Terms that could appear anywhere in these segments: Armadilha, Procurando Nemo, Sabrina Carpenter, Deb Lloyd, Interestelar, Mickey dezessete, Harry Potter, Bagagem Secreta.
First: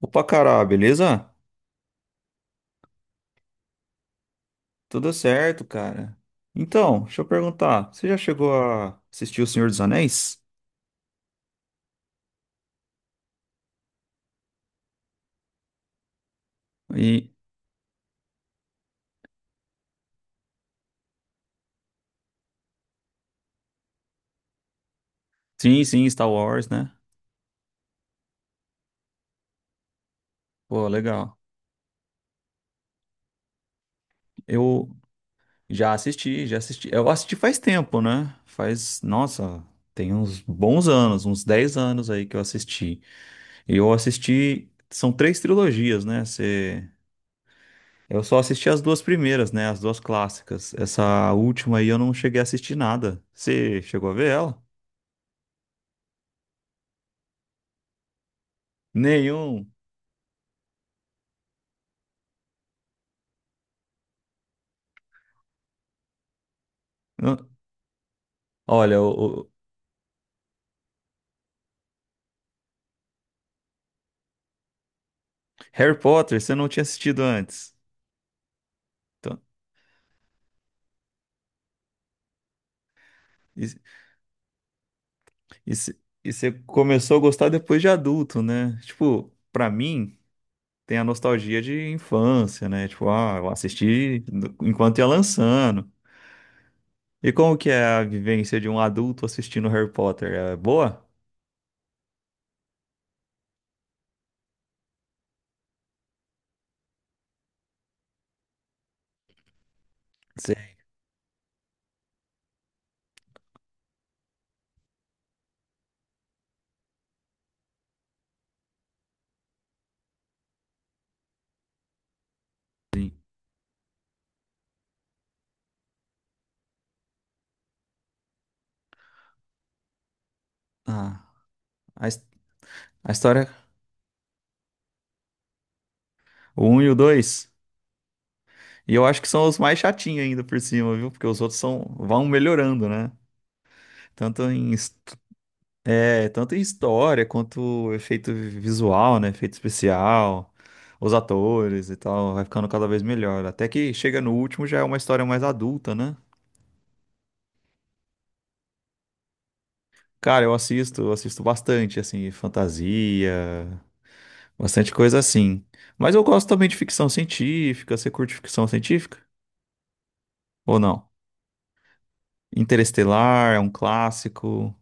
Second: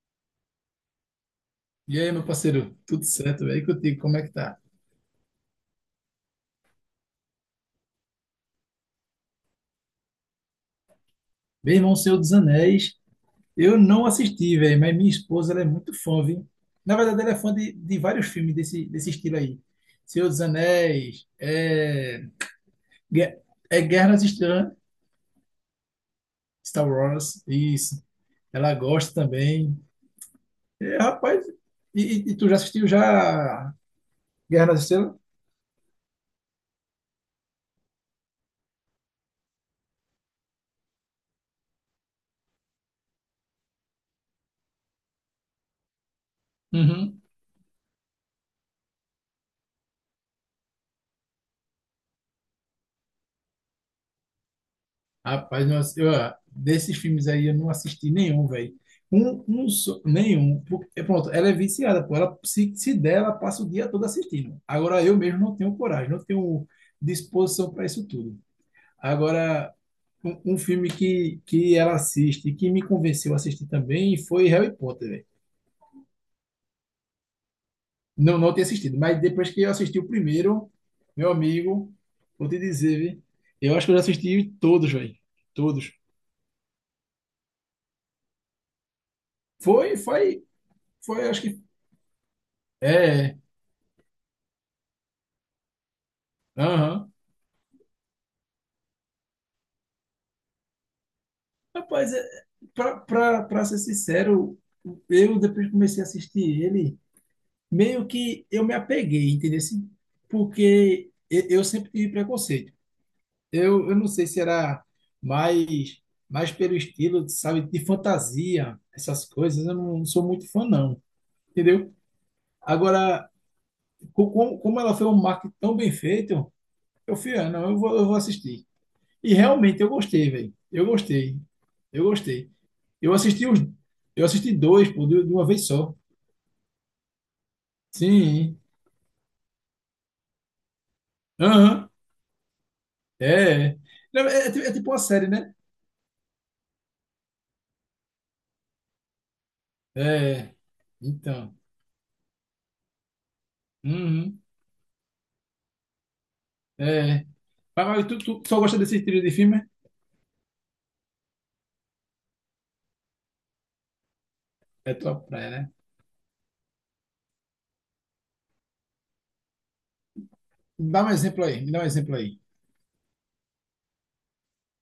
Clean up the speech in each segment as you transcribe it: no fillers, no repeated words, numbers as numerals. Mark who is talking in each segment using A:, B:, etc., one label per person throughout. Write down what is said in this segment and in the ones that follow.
A: Opa, cara, beleza?
B: E aí, meu parceiro, tudo certo, velho? E contigo, como é que tá?
A: Tudo certo, cara. Então, deixa eu perguntar, você já chegou a assistir O Senhor dos Anéis?
B: Meu irmão, Senhor dos Anéis, eu não assisti, velho, mas minha esposa, ela é muito fã, viu? Na verdade,
A: E
B: ela é fã de vários filmes desse, estilo aí. Senhor dos Anéis Gue- é Guerra nas Estrelas,
A: sim, sim, Star Wars,
B: Star
A: né?
B: Wars, isso. Ela gosta também.
A: Pô,
B: É,
A: legal.
B: rapaz, e tu já assistiu já Guerra nas
A: Eu
B: Estrelas?
A: já assisti, já assisti. Eu assisti faz tempo, né? Nossa, tem uns bons anos, uns 10 anos aí que eu assisti. E eu assisti, são três trilogias, né? Você... Eu só assisti as duas primeiras, né? As duas clássicas. Essa última aí eu não cheguei a assistir nada. Você chegou a ver ela?
B: Rapaz, não ass- eu, ah, desses filmes aí eu não assisti nenhum, velho. Um
A: Nenhum.
B: só, nenhum. É pronto, ela é viciada, pô. Ela, se der, ela passa o dia todo assistindo. Agora eu mesmo não tenho coragem, não tenho
A: Não-
B: disposição para isso tudo.
A: Olha, o
B: Agora, um filme que ela assiste, que me convenceu a assistir também, foi Harry Potter, velho.
A: Harry Potter você não tinha assistido antes.
B: Não, não tinha assistido, mas
A: Então,
B: depois que eu assisti o primeiro, meu amigo, vou te dizer, viu?
A: e,
B: Eu acho que eu já assisti todos, velho.
A: e
B: Todos.
A: cê- e você começou a gostar depois de adulto, né? Tipo, pra
B: Foi,
A: mim,
B: foi.
A: tem a
B: Foi, acho
A: nostalgia
B: que
A: de infância, né? Tipo, ah,
B: é,
A: eu assisti enquanto ia lançando.
B: aham.
A: E como que é a vivência de um adulto assistindo Harry Potter? É boa?
B: Rapaz, pra ser sincero, eu depois que comecei a assistir ele, meio que eu me apeguei, entendeu? Assim.
A: Sei.
B: Porque eu sempre tive preconceito. Eu não sei se era mais, mais pelo estilo, sabe, de fantasia, essas coisas, eu não sou muito fã, não, entendeu? Agora, como ela foi um marketing tão bem feito, eu fui, ah, não, eu vou assistir. E realmente eu gostei, velho. Eu
A: Ah,
B: gostei. Eu
A: a, his-
B: gostei.
A: a
B: Eu assisti
A: história,
B: os. Eu assisti dois, pô, de uma vez só.
A: o 1 e o 2.
B: Sim.
A: E eu acho que são os mais chatinhos ainda por cima, viu? Porque os outros
B: Aham.
A: vão melhorando, né?
B: É. É. Não,
A: Tanto
B: É, é ti-
A: em,
B: é tipo
A: his-
B: uma série, né?
A: Tanto em história quanto efeito visual, né? Efeito especial,
B: É.
A: os
B: Então.
A: atores e tal, vai ficando cada vez melhor. Até que chega no
B: Uhum.
A: último já é uma história mais adulta, né?
B: É. Mas tu só gosta desse estilo de filme?
A: Cara, eu assisto bastante, assim, fantasia, bastante
B: É
A: coisa
B: tua praia,
A: assim.
B: né?
A: Mas eu gosto também de ficção científica. Você curte ficção científica? Ou
B: Me dá
A: não?
B: um exemplo aí. Me dá um exemplo aí.
A: Interestelar é um clássico.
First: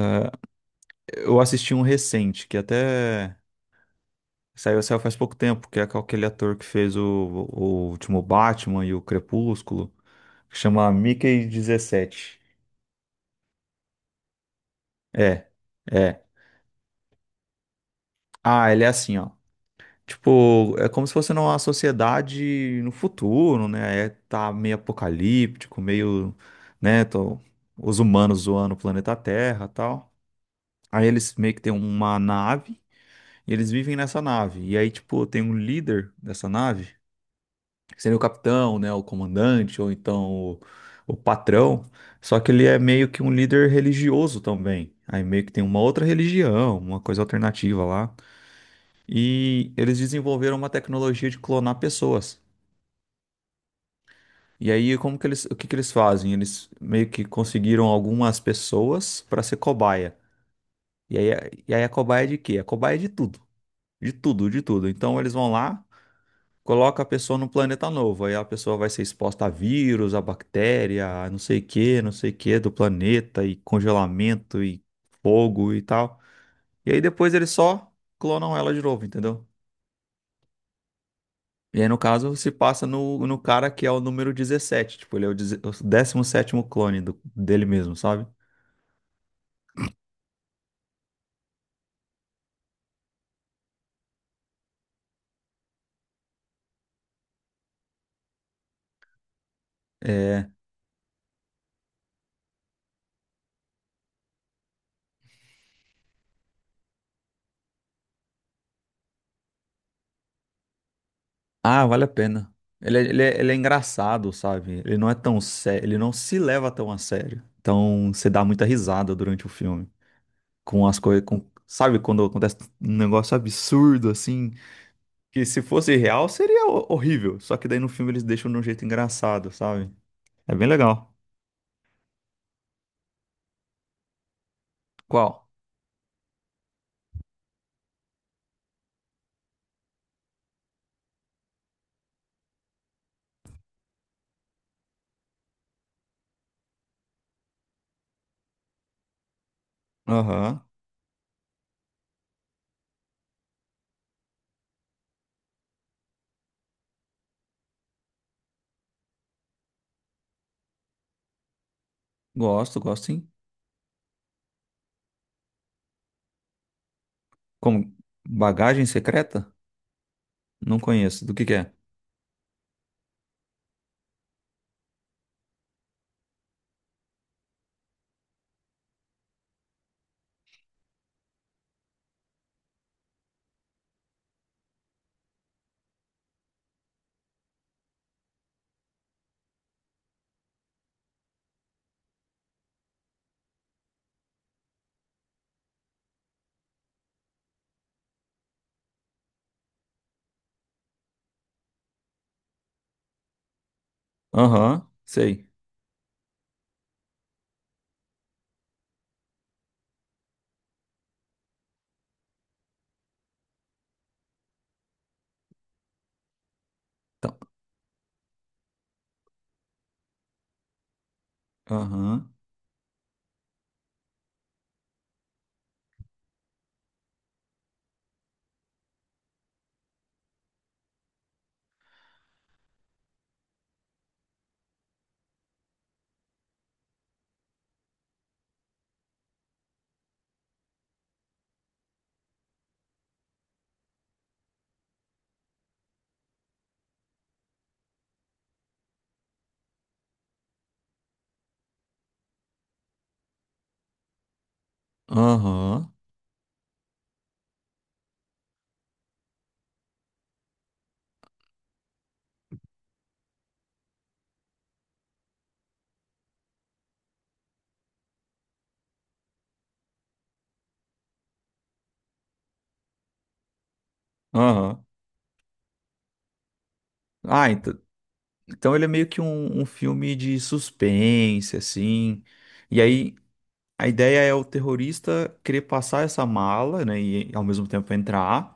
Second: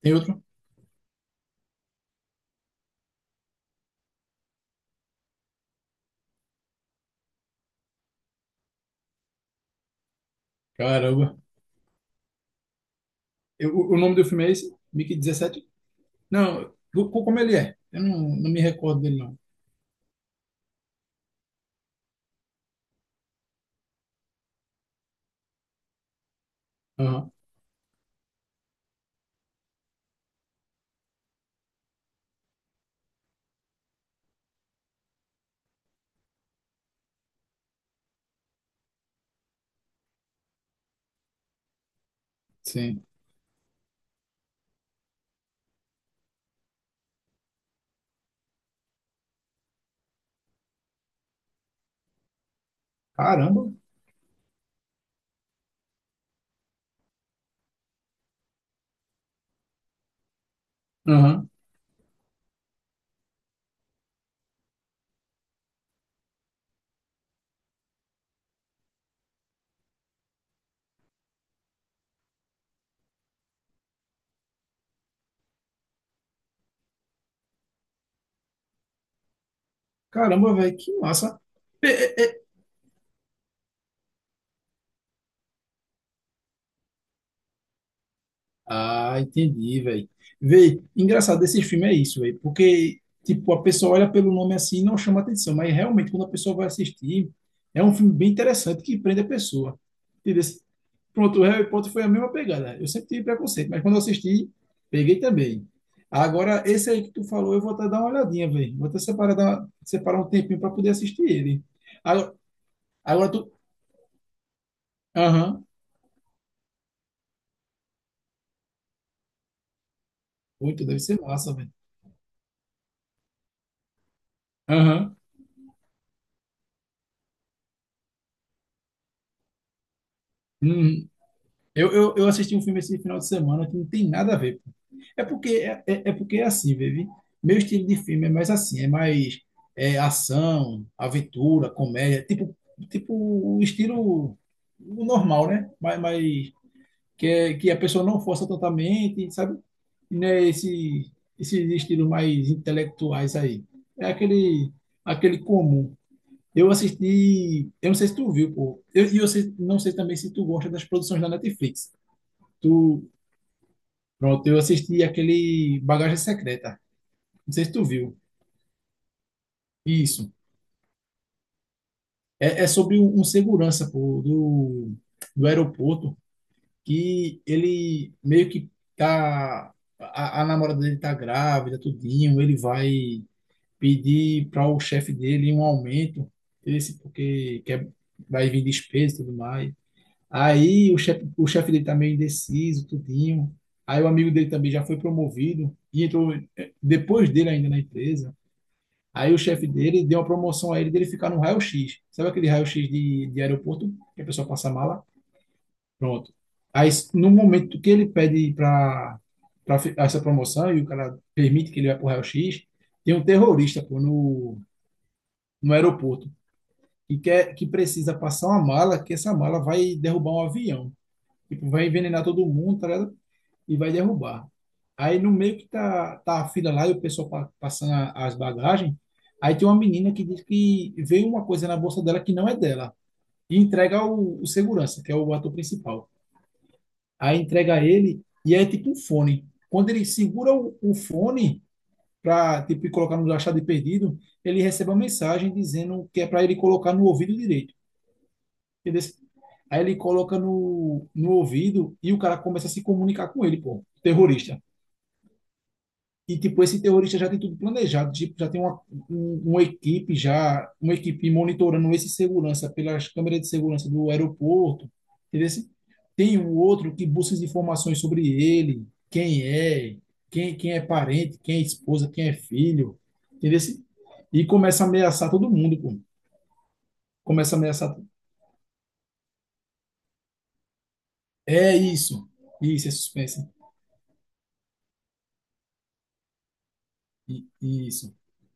B: Tem outro?
A: Eu assisti um recente, que até. Saiu faz pouco tempo, que é com aquele ator que fez o, último Batman e o Crepúsculo, que chama
B: Caramba.
A: Mickey 17.
B: O nome do filme é esse? Mickey
A: É,
B: dezessete
A: é.
B: Não. Como ele é? Eu não me
A: Ah, ele é
B: recordo dele,
A: assim, ó.
B: não.
A: Tipo, é como se fosse numa sociedade no futuro, né? É, tá meio apocalíptico, meio, né?
B: Aham.
A: Os humanos zoando o planeta Terra e tal. Aí eles meio que têm uma nave e eles vivem nessa nave. E aí, tipo, tem um líder dessa nave seria o capitão, né, o comandante ou então o, patrão, só que ele é
B: Sim.
A: meio que um líder religioso também. Aí meio que tem uma outra religião, uma coisa alternativa lá. E eles desenvolveram uma tecnologia de clonar pessoas.
B: Caramba.
A: E aí o que que eles fazem? Eles meio que conseguiram algumas pessoas para ser cobaia. E aí, a- e aí a cobaia é de quê? A cobaia é de tudo. De tudo, de tudo. Então eles vão lá coloca a pessoa num planeta novo. Aí a pessoa vai ser exposta a vírus, a bactéria, a não sei o que, não sei o que do planeta, e congelamento, e fogo e tal. E aí depois eles só clonam ela de novo, entendeu?
B: Caramba, velho, que massa.
A: E aí,
B: É,
A: no
B: é,
A: caso,
B: é.
A: se passa no, cara que é o número 17. Tipo, ele é o 17º clone dele mesmo, sabe?
B: Ah, entendi, velho. Véi, engraçado, esses filmes é isso, velho, porque, tipo, a pessoa olha pelo nome assim e não chama atenção, mas realmente, quando a pessoa vai assistir, é um filme bem interessante que prende a pessoa. Entendeu?
A: É.
B: Pronto, o Harry Potter foi a mesma pegada. Eu sempre tive preconceito, mas quando eu assisti, peguei também. Agora, esse aí que tu falou, eu vou até dar uma olhadinha, velho. Vou até separar, separar um tempinho para poder assistir ele.
A: Ah, vale a
B: Agora,
A: pena. Ele é, ele
B: agora,
A: é,
B: tu.
A: ele é engraçado, sabe? Ele não é tão
B: Aham.
A: sério, ele não se leva tão a sério. Então, você dá muita risada durante o filme.
B: Muito,
A: Com as
B: deve ser
A: coisas,
B: massa, velho.
A: sabe quando acontece um negócio absurdo assim,
B: Aham.
A: que se fosse real seria horrível, só que daí no filme eles deixam de um jeito engraçado, sabe? É bem
B: Hum,
A: legal.
B: eu assisti um filme esse final de semana que não tem nada a ver. É
A: Qual?
B: porque é, é, é porque é assim, baby. Meu estilo de filme é mais assim, é mais ação, aventura, comédia, tipo, tipo o estilo normal, né? Mas que a pessoa não força totalmente, sabe? Né?
A: Aham.
B: Esses estilos mais intelectuais aí. É aquele comum. Eu assisti, eu não sei se tu viu, pô. Eu, e eu sei- não sei também se tu gosta das produções da Netflix.
A: Gosto,
B: Tu,
A: gosto sim.
B: pronto, eu assisti aquele Bagagem Secreta. Não sei se tu
A: Como
B: viu.
A: Bagagem Secreta?
B: Isso.
A: Não conheço. Do que é?
B: É sobre um segurança, pô, do aeroporto, que ele meio que tá. A namorada dele tá grávida, tudinho. Ele vai pedir para o chefe dele um aumento, esse porque quer, vai vir despesa e tudo mais. Aí o chefe dele tá meio indeciso, tudinho. Aí o amigo dele também já foi promovido e entrou depois dele ainda na empresa. Aí o chefe dele deu uma promoção a ele dele ficar no raio-x. Sabe aquele raio-x de aeroporto que a pessoa passa a
A: Aham,
B: mala?
A: sei.
B: Pronto. Aí no momento que ele pede para essa promoção e o cara permite que ele vá pro raio-x, tem um terrorista, pô, no aeroporto, que
A: Então,
B: quer, que precisa passar uma mala, que essa mala vai derrubar um avião. Tipo, vai envenenar
A: aham,
B: todo mundo, tá ligado? E vai derrubar. Aí no meio que tá a fila lá e o pessoal passando as bagagens, aí tem uma menina que diz que veio uma coisa na bolsa dela que não é dela. E entrega o segurança, que é o ator principal. Aí entrega ele e é tipo um fone. Quando ele segura o fone para, tipo, colocar no achado de perdido, ele recebe uma mensagem dizendo que é para ele colocar no ouvido direito. Entendeu? Aí ele coloca no ouvido e o cara começa a se comunicar com ele, pô, terrorista.
A: aham,
B: E, tipo, esse terrorista já tem tudo planejado, tipo, já tem uma equipe monitorando esse segurança pelas câmeras de segurança do aeroporto, entendeu? Tem um outro que busca as informações sobre ele, quem é, quem é parente, quem é esposa, quem é filho, entendeu? E começa
A: aham.
B: a ameaçar todo mundo, pô.
A: Ah,
B: Começa a
A: então,
B: ameaçar.
A: então ele é meio que um filme de suspense,
B: É
A: assim.
B: isso,
A: E
B: isso, é
A: aí,
B: suspense.
A: a ideia é o terrorista querer passar essa mala, né, e ao mesmo tempo
B: Isso.
A: entrar,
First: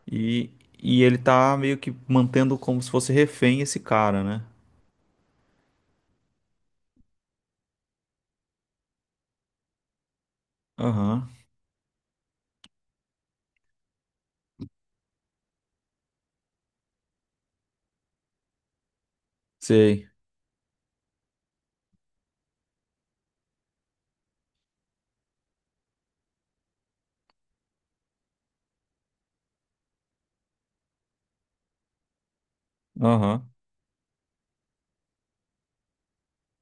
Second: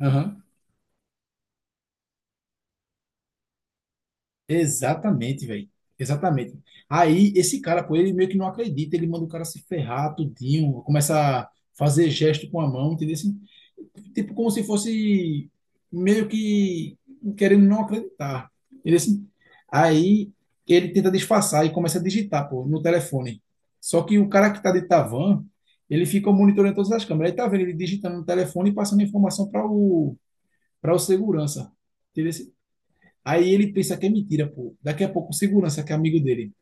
B: Aham.
A: e, e ele tá meio que mantendo como se fosse refém esse cara, né?
B: Exatamente, velho. Exatamente. Aí, esse cara, pô, ele meio que não acredita, ele manda o cara se ferrar tudinho,
A: Aham,
B: começa a fazer gesto com a mão, entendeu? Assim, tipo, como se fosse meio que querendo não acreditar. Entendeu? Assim,
A: sei.
B: aí ele tenta disfarçar e começa a digitar, pô, no telefone. Só que o cara que tá de Tavan, ele fica monitorando todas as câmeras. Aí tá vendo ele digitando no telefone e passando informação para o segurança. Entendeu? Assim, aí
A: Aham,
B: ele pensa que é mentira, pô. Daqui a pouco o segurança, que é amigo dele,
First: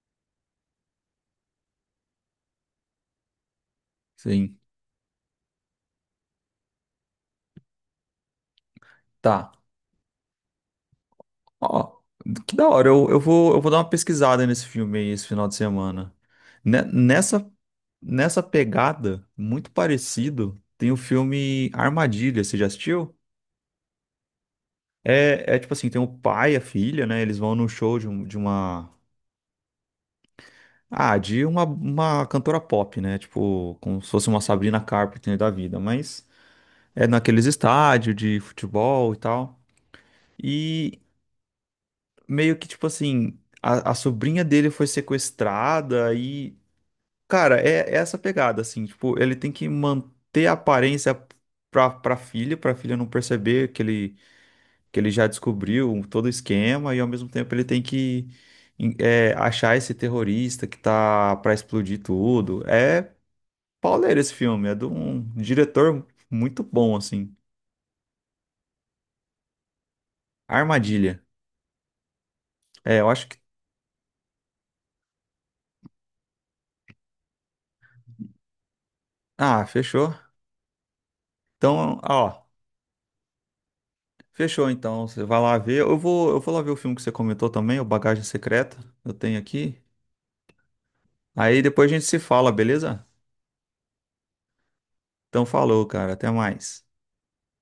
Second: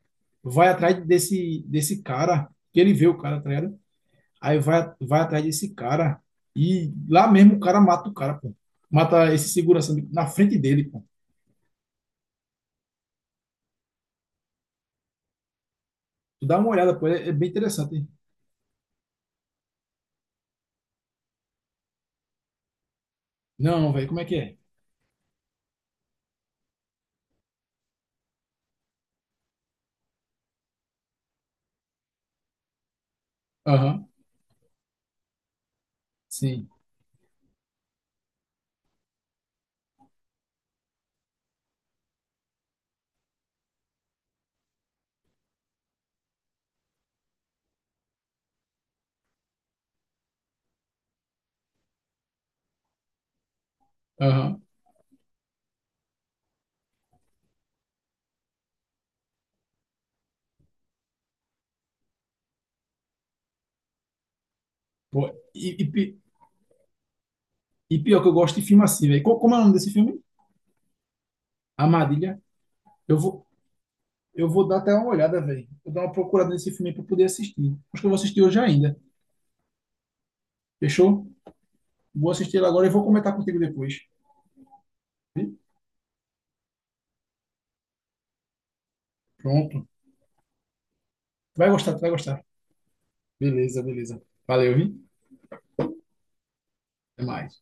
B: vai atrás desse cara, que ele vê o cara, tá ligado?
A: sim.
B: Aí vai atrás desse cara e lá mesmo o cara mata o cara, pô. Mata esse
A: Tá.
B: segurança na frente dele, pô.
A: Ó, que da hora, eu vou dar uma pesquisada nesse filme aí esse final de semana.
B: Tu dá uma
A: Ne-
B: olhada, pô, é bem
A: Nessa,
B: interessante. Hein?
A: nessa pegada, muito parecido, tem o filme Armadilha, você já assistiu?
B: Não, velho, como é que é?
A: É tipo assim, tem o pai e a filha, né? Eles vão num show de, um- de uma Ah, de uma cantora pop, né? Tipo, como
B: Aham,
A: se fosse uma Sabrina Carpenter da vida, mas
B: sim,
A: é naqueles estádios de futebol e tal. E meio que, tipo assim, a sobrinha dele foi sequestrada e, cara, é essa pegada, assim, tipo, ele tem que manter a aparência pra filha não perceber que ele,
B: aham.
A: que ele já descobriu todo o esquema e ao mesmo tempo ele tem que. Achar esse terrorista que tá pra explodir tudo. É pauleira esse filme. É de um
B: Pô, e, e
A: diretor
B: pi-
A: muito bom, assim.
B: e pior que eu gosto de filme assim, velho. Como é o nome desse filme?
A: Armadilha.
B: Armadilha.
A: É, eu
B: Eu
A: acho que.
B: vou, eu vou dar até uma olhada, velho. Vou dar uma procurada nesse filme aí pra poder assistir. Acho que eu vou assistir hoje ainda.
A: Ah, fechou.
B: Fechou?
A: Então,
B: Vou
A: ó,
B: assistir ele agora e vou comentar contigo depois.
A: fechou então. Você vai
B: Viu?
A: lá ver. Eu vou lá ver o filme que você comentou também, o Bagagem Secreta. Eu tenho aqui.
B: Pronto.
A: Aí
B: Vai
A: depois a
B: gostar, tu
A: gente
B: vai
A: se
B: gostar.
A: fala, beleza?
B: Beleza, beleza. Valeu, vi?
A: Então falou, cara. Até mais.
B: Até mais.